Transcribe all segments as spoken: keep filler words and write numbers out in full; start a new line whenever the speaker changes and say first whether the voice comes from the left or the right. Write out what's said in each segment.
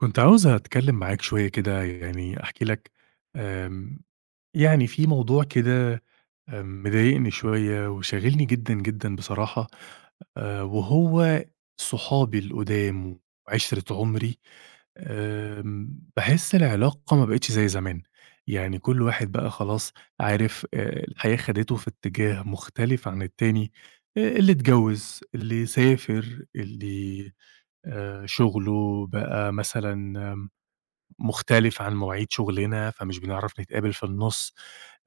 right: كنت عاوز أتكلم معاك شوية كده يعني أحكي لك. آمم، يعني في موضوع كده آمم، مضايقني شوية وشاغلني جدًا، جدًا بصراحة. آآ، وهو صحابي القدام وعِشرة عمري. آمم، باحس العلاقة ما بقِتش زي زمان، يعني كل واحد بقى خلاص عارف. آآ، الحياة خدته في اتجاه مختلف عن التاني، آآ، اللي اتجوّز، اللي سافر، اللي آآ، شغله بقى مثلًا آمم، مختلف عن مواعيد شغلنا، فمش بنعرف نتقابل في النُص.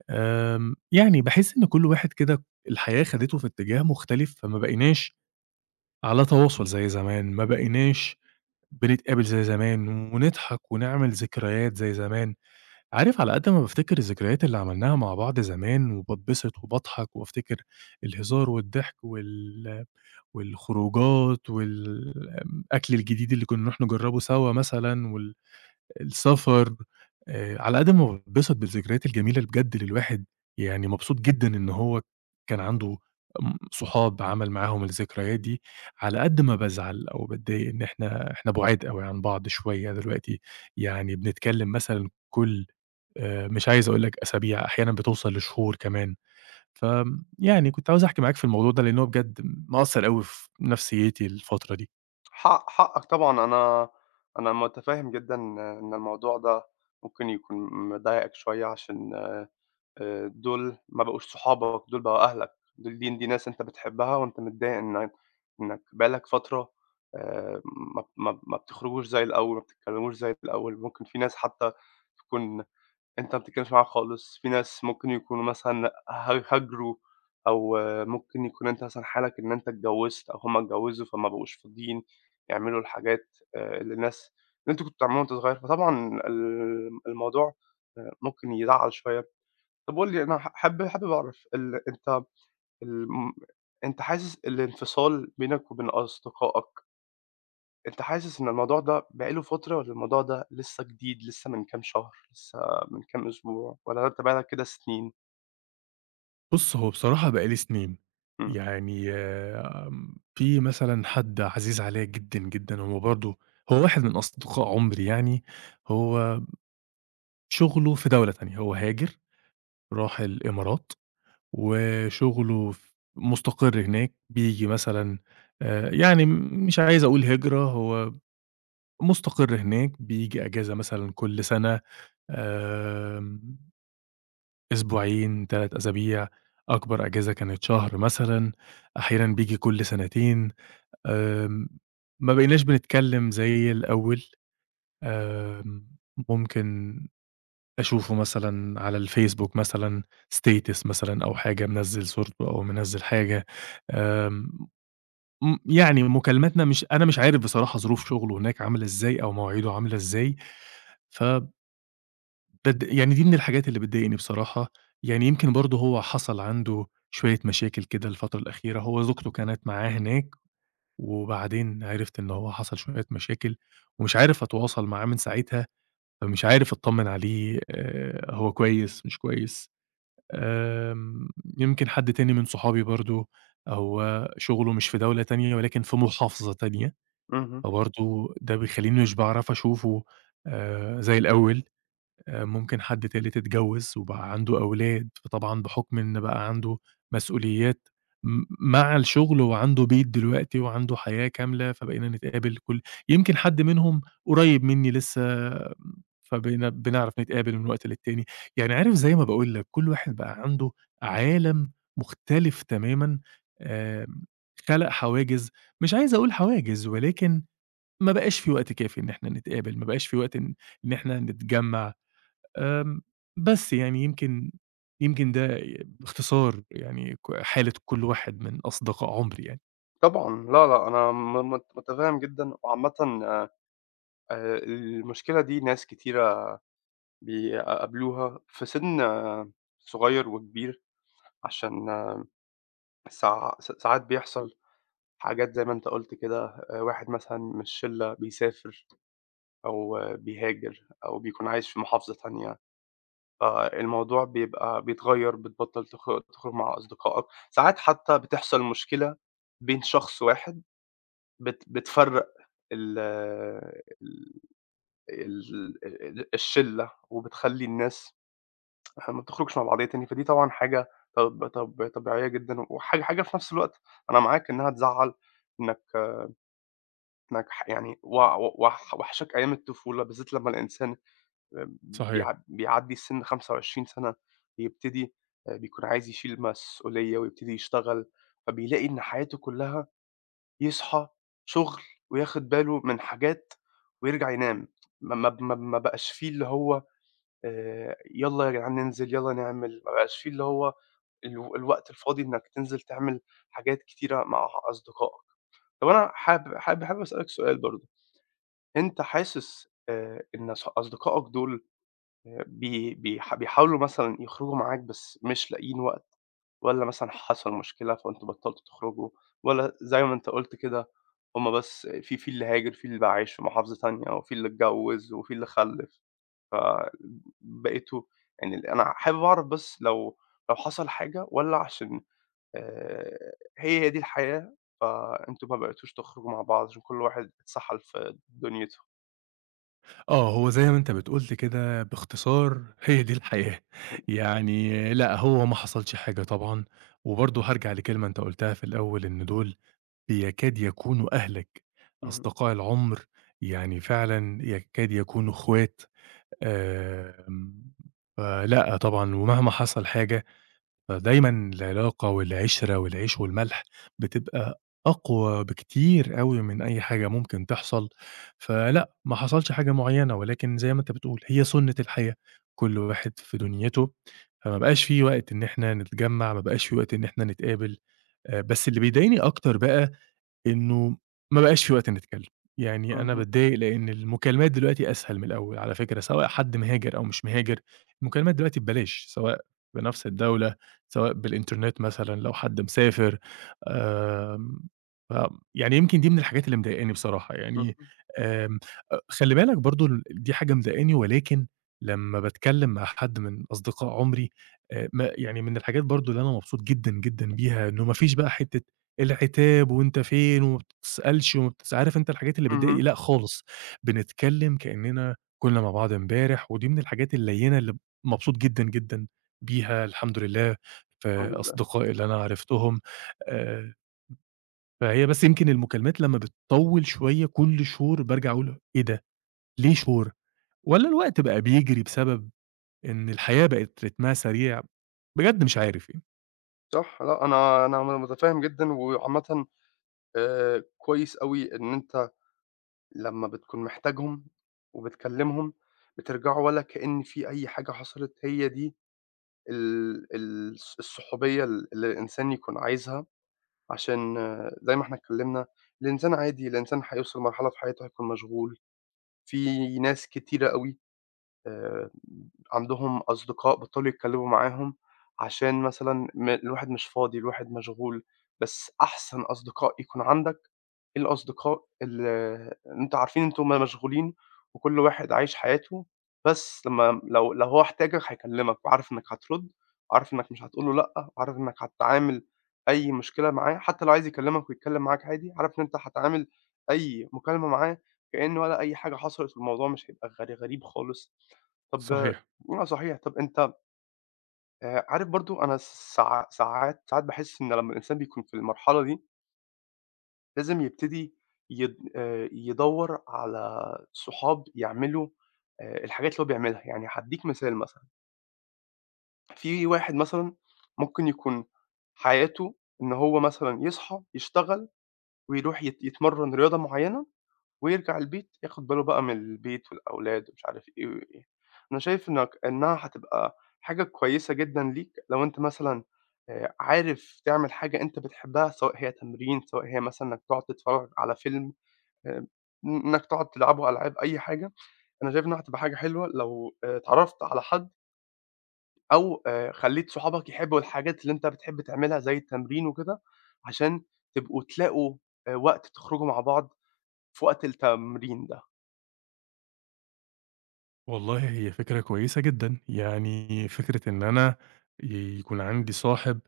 right: آمم، يعني باحس إن كل واحد كده الحياة خدته في اتجاه مختلف، فما بقيناش على تواصل زي زمان، ما بقيناش بنتقابل زي زمان، ونضحك ونعمل ذكريات زي زمان. عارف على قد ما بافتكر الذكريات اللي عملناها مع بعض زمان، وباتبسط وباضحك وبافتكر الهزار والضحك وال والخروجات والأكل الجديد اللي كنا نروح نجربه سوا مثلًا وال السفر. آآ على قد ما باتبسط بالذكريات الجميلة اللي بجد للواحد يعني مبسوط جدًا إن هو كان عنده امم صحاب عمل معاهم الذكريات دي، على قد ما بازعل أو باتضايق إن إحنا إحنا بُعاد أوي عن بعض شوية دلوقتي، يعني بنتكلم مثلًا كل آآ مش عايز أقول لك أسابيع، أحيانًا بتوصل لشهور كمان. فآمم يعني كنت عاوز أحكي معاك في الموضوع ده لأن هو بجد مأثّر أوي في نفسيتي الفترة دي.
left: حق حقك طبعًا، أنا أنا متفهم جدًا إن الموضوع ده ممكن يكون مضايقك شوية عشان آآ دول ما بقوش صحابك، دول بقوا أهلك، دول دي دي ناس أنت بتحبها وأنت متضايق إن إنك بقى لك فترة آآ ما ما ما بتخرجوش زي الأول، ما بتتكلموش زي الأول، ممكن في ناس حتى تكون أنت ما بتتكلمش معاهم خالص، في ناس ممكن يكونوا مثلًا ه هاجروا، أو آه، ممكن يكون أنت مثلًا حالك إن أنت اتجوّزت أو هُم اتجوّزوا فما بقوش فاضيين يعملوا الحاجات آآ اللي الناس اللي أنتم كنتوا بتعملوها وأنت صغير، فطبعًا ال الموضوع آآ ممكن يزعّل شوية. طَب قُل لي، أنا ح حابب حابب أعرف، ال أنت الم أنت حاسس الانفصال بينك وبين أصدقائك. أنت حاسس إن الموضوع ده بقى له فترة والّا الموضوع ده لسه جديد، لسه من كام شهر، لسه من كام أسبوع، والّا أنت بقى لك كده سنين؟
right: بُص، هو بصراحة بقى لي سنين،
left: إمم.
right: يعني آمم، في مثلًا حد عزيز عليّا جدًا، جدًا، هو برضه هو واحد من أصدقاء عُمري يعني. هو شُغله في دولة تانية، هو هاجر راح الإمارات، وشُغله ف مُستقر هناك، بييجي مثلًا آآ، يعني م مش عايز أقول هجرة، هو مُستقر هناك، بييجي أجازة مثلًا كل سنة، آمم أسبوعين، 3 أسابيع، أكبر أجازة كانت شهر مثلًا، أحيانًا بييجي كل سنتين. آمم، ما بقيناش بنتكلم زي الأول. آمم، ممكن أشوفه مثلًا على الفيسبوك مثلًا status مثلًا أو حاجة منزّل صورته أو منزّل حاجة. آمم، م يعني مكالماتنا مش أنا مش عارف بصراحة ظروف شغله هناك عاملة إزاي أو مواعيده عاملة إزاي، ف بد يعني دي من الحاجات اللي بتضايقني بصراحة. يعني يمكن برضه هو حصل عنده شوية مشاكل كده الفترة الأخيرة، هو زوجته كانت معاه هناك، وبعدين عرفت إن هو حصل شوية مشاكل، ومش عارف أتواصل معاه من ساعتها، فمش عارف أتطمن عليه آآ، هو كويس مش كويس. آمم، يمكن حد تاني من صحابي برضه هو شغله مش في دولة تانية ولكن في محافظة تانية،
left: اهم.
right: فبرضه ده بيخلّيني مش باعرف أشوفه آآ، زي الأول. آآ ممكن حد تالت اتجوّز وبقى عنده أولاد، فطبعًا بحُكم إن بقى عنده مسؤوليات م مع الشُغل وعنده بيت دلوقتي وعنده حياة كاملة، فبقينا نتقابل كل يمكن حد منهم قريّب منّي لسّه فبقينا بنعرف نتقابل من وقت للتاني. يعني عارف زي ما باقول لك، كل واحد بقى عنده عالم مختلف تمامًا. آمم خَلَق حواجز، مش عايز أقول حواجز، ولكن ما بقاش في وقت كافي إن إحنا نتقابل، ما بقاش في وقت إن إن إحنا نتجمّع. آمم، بس يعني يمكن يمكن ده ي باختصار يعني ك حالة كل واحد من أصدقاء عُمري يعني.
left: طبعًا لا، لأ أنا م مت متفهم جدًا، وعامةً آآ المشكلة دي ناس كتيرة بيقابلوها في سِن صغير وكبير، عشان ساع س ساعات بيحصل حاجات زي ما أنت قُلت كده. آآ واحد مثلًا من الشلة بيسافر أو بيهاجر أو بيكون عايش في محافظة تانية. فالموضوع بيبقى بيتغيّر، بتبطّل تخ تخرج مع أصدقائك، ساعات حتى بتحصل مشكلة بين شخص واحد بت بتفرّق ال ال ال ال الشلّة وبتخلّي الناس ما بتخرجش مع بعضيها تاني، فدي طبعًا حاجة طب طب طبيعية جدًا، وحاجة حاجة في نفس الوقت أنا معاك إنّها تزعّل، إنّك إنّك ح يعني و و وح وحشاك أيام الطفولة، بالذات لمّا الإنسان بيع
right: صحيح.
left: بيعدّي السِن خمسة وعشرين سَنة، بيبتدي آآ بيكون عايز يشيل مسؤولية ويبتدي يشتغل، فبيلاقي إن حياته كُلّها يصحى، شُغل، وياخد باله من حاجات، ويرجع ينام. ما ما ما ما بقاش في اللي هو آآ يالّا يا جدعان ننزل، يالّا نعمل، ما بقاش في اللي هو الو الوقت الفاضي إنّك تنزل تعمل حاجات كتيرة مع أصدقائك. طَب أنا حاب حاب حابب أسألك سؤال برضه، أنت حاسس آآ إن أص أصدقائك دول بي بيح بيحاولوا مثلًا يخرجوا معاك بس مش لاقيين وقت، والّا مثلًا حصل مشكلة فأنتم بطلتوا تخرجوا، والّا زي ما أنت قُلت كده هم بس في في اللي هاجر، في اللي بقى عايش في محافظة تانية، وفي اللي اتجوّز، وفي اللي خلّف، فبقيتوا، يعني ال أنا حابب أعرف بس لو لو حصل حاجة، والّا عشان آآ هي، هي دي الحياة فأنتم ما بقيتوش تخرجوا مع بعض عشان كل واحد اتسحل في دنيته؟
right: آه، هو زي ما أنت بتقول لي كده باختصار هي دي الحياة. يعني لأ، هو ما حصلش حاجة طبعًا، وبرضه هارجع لكلمة أنت قُلتها في الأول إن دول بيكاد يكونوا أهلك،
left: اهم،
right: أصدقاء العُمر يعني فعلًا يكاد يكونوا إخوات. آمم، فلأ طبعًا ومهما حصل حاجة فدايمًا العلاقة والعِشرة والعيش والملح بتبقى أقوى بكتير أوي من أي حاجة ممكن تحصل، فلأ، ما حصلش حاجة معيّنة، ولكن زي ما أنت بتقول هي سُنّة الحياة، كل واحد في دنيته، فما بقاش في وقت إن إحنا نتجمّع، ما بقاش في وقت إن إحنا نتقابل. آآ، بس اللي بيضايقني أكتر بقى إنه ما بقاش في وقت نتكلم، يعني أنا
left: اهم،
right: باتضايق لإن المكالمات دلوقتي أسهل من الأول على فكرة، سواء حد مهاجر أو مش مهاجر، المكالمات دلوقتي ببلاش، سواء بنفس الدولة، سواء بالإنترنت مثلًا لو حد مسافر. آمم، ف يعني يمكن دي من الحاجات اللي مضايقاني بصراحة، يعني
left: اهم،
right: آمم، أ خلّي بالك برضه ال دي حاجة مضايقاني ولكن لمّا باتكلم مع حد من أصدقاء عمري، آآ، ما يعني من الحاجات برضه اللي أنا مبسوط جدًا، جدًا بيها إنه ما فيش بقى حتة العتاب وأنت فين وما بتسألش وما بتس عارف أنت الحاجات اللي بتضايق
left: اهم.
right: دي، لأ خالص، بنتكلّم كإننا كُنّا مع بعض امبارح، ودي من الحاجات الهيّنة اللي مبسوط جدًا، جدًا بيها الحمد لله في
left: الحمد لله.
right: أصدقائي اللي أنا عرفتهم. آآ، فهي بس يمكن المكالمات لمّا بتطوّل شوية كل شهور بارجع أقول إيه ده! ليه شهور؟ والّا الوقت بقى بيجري بسبب إن الحياة بقت رتمها سريع؟ بجد مش عارف يعني.
left: صح، لأ أنا أنا م متفهّم جدًا، وعامةً آآ كويس أوي إن أنت لمّا بتكون محتاجهم وبتكلّمهم، بترجعوا ولا كإن في أي حاجة حصلت. هي دي ال ال الصحوبية ال اللي الإنسان يكون عايزها، عشان آه، زي ما إحنا اتكلّمنا الإنسان عادي، الإنسان هيوصل لمرحلة في حياته هيكون مشغول، في ناس كتيرة أوي آآ عندهم أصدقاء بطّلوا يتكلّموا معاهم عشان مثلًا م الواحد مش فاضي، الواحد مشغول. بس أحسن أصدقاء يكون عندك الأصدقاء ال أنتم عارفين أنتم مشغولين وكل واحد عايش حياته، بس لمّا لو لو هو احتاجك هيكلّمك، وعارف إنّك هترُد، وعارف إنّك مش هتقول له لأ، وعارف إنّك هتتعامل أي مشكلة معاه، حتّى لو عايز يكلّمك ويتكلّم معاك عادي، عارف إن أنت هتعامل أي مكالمة معاه كإن ولا أي حاجة حصلت والموضوع مش هيبقى غري غريب خالص. طب.
right: صحيح.
left: آه صحيح، طب أنت آآ عارف برضه أنا ساع ساعات ساعات باحس إن لمّا الإنسان بيكون في المرحلة دي، لازم يبتدي يد آآ يدوّر على صحاب يعملوا آآ الحاجات اللي هو بيعملها. يعني هادّيك مثال مثلًا، في واحد مثلًا ممكن يكون حياته إن هو مثلًا يصحى، يشتغل، ويروح يت يتمرّن رياضة معيّنة ويرجع البيت ياخد باله بقى من البيت والأولاد ومش عارف إيه وإيه. أنا شايف إنك إنها هتبقى حاجة كويسة جدًا ليك لو أنت مثلًا آآ عارف تعمل حاجة أنت بتحبها، سواء هي تمرين، سواء هي مثلًا إنك تقعد تتفرّج على فيلم، آآ إن إنك تقعد تلعبوا ألعاب، أي حاجة. أنا شايف إنها هتبقى حاجة حلوة لو آآ اتعرّفت على حد أو آآ خلّيت صحابك يحبّوا الحاجات اللي أنت بتحب تعملها زي التمرين وكده، عشان تبقوا تلاقوا آآ وقت تخرجوا مع بعض في وقت التمرين ده.
right: والله هي فكرة كويسة جدًا، يعني فكرة إن أنا يكون عندي صاحب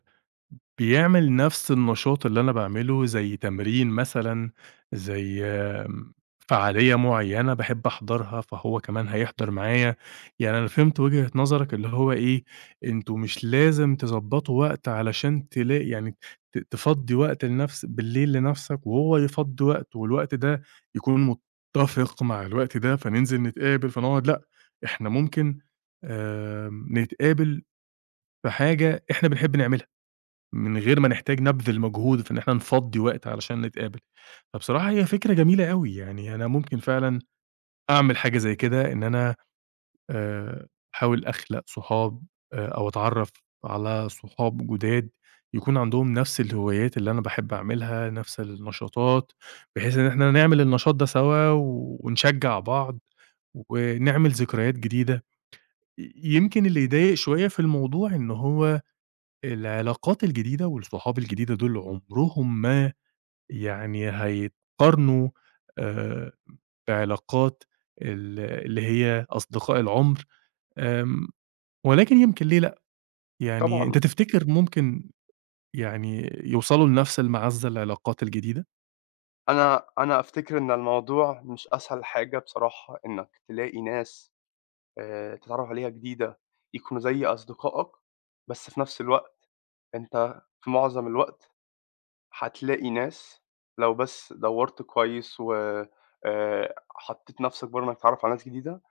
right: بيعمل نفس النشاط اللي أنا باعمله، زي تمرين مثلًا، زي آمم، فعالية معيّنة باحب أحضرها، فهو كمان هيحضر معايا. يعني أنا فهمت وجهة نظرك اللي هو إيه، أنتم مش لازم تضبّطوا وقت علشان تلا يعني ت تفضّي وقت لنفس بالليل لنفسك وهو يفضّي وقت والوقت ده يكون متّفق مع الوقت ده، فننزل نتقابل فنقعد، لأ، إحنا ممكن آمم، نتقابل في حاجة إحنا بنحب نعملها. من غير ما نحتاج نبذل مجهود في إن إحنا نفضّي وقت علشان نتقابل. فبصراحة هي فكرة جميلة أوي، يعني أنا ممكن فعلًا أعمل حاجة زي كده، إن أنا آآ أحاول أخلق صحاب آآ أو أتعرّف على صحاب جُداد يكون عندهم نفس الهوايات اللي أنا باحب أعملها، نفس النشاطات، بحيث إن إحنا نعمل النشاط ده سوا و- ونشجّع بعض ونعمل ذكريات جديدة. ي يمكن اللي يضايق شوية في الموضوع إن هو العلاقات الجديدة والصحاب الجديدة دول عمرهم ما يعني هيتقارنوا آآ بعلاقات ال اللي هي أصدقاء العُمر، آمم ولكن يمكن ليه لأ، يعني
left: طبعًا.
right: أنت تفتكر ممكن يعني يوصلوا لنفس المَعزّة العلاقات الجديدة؟
left: أنا أنا أفتكر إن الموضوع مش أسهل حاجة بصراحة إنّك تلاقي ناس آآ تتعرّف عليها جديدة، يكونوا زي أصدقائك، بس في نفس الوقت أنت في معظم الوقت هتلاقي ناس، لو بس دوّرت كويس و آآ حطّيت نَفْسك برّه إنّك تتعرّف على ناس جديدة،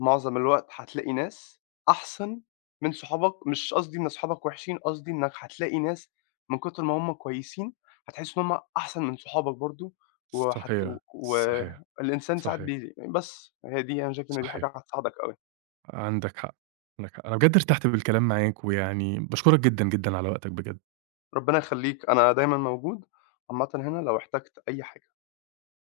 left: معظم الوقت هتلاقي ناس أحسن من صحابك. مش قصدي إن صحابك وِحشين، قصدي إنّك هتلاقي ناس من كتر ما هم كويسين، هتحس إن هم أحسن من صحابك برضه وهت
right: صحيح، صحيح،
left: والإنسان ساعات
right: صحيح،
left: بي بس هي دي، أنا شايف إن دي
right: صحيح.
left: حاجة هتساعدك أوي.
right: عندك حق، عندك حق. أنا بجد ارتحت بالكلام معاك، ويعني باشكرك جدًا، جدًا على وقتك بجد.
left: ربنا يخلّيك، أنا دايمًا موجود عامةً هنا لو احتجت أي حاجة.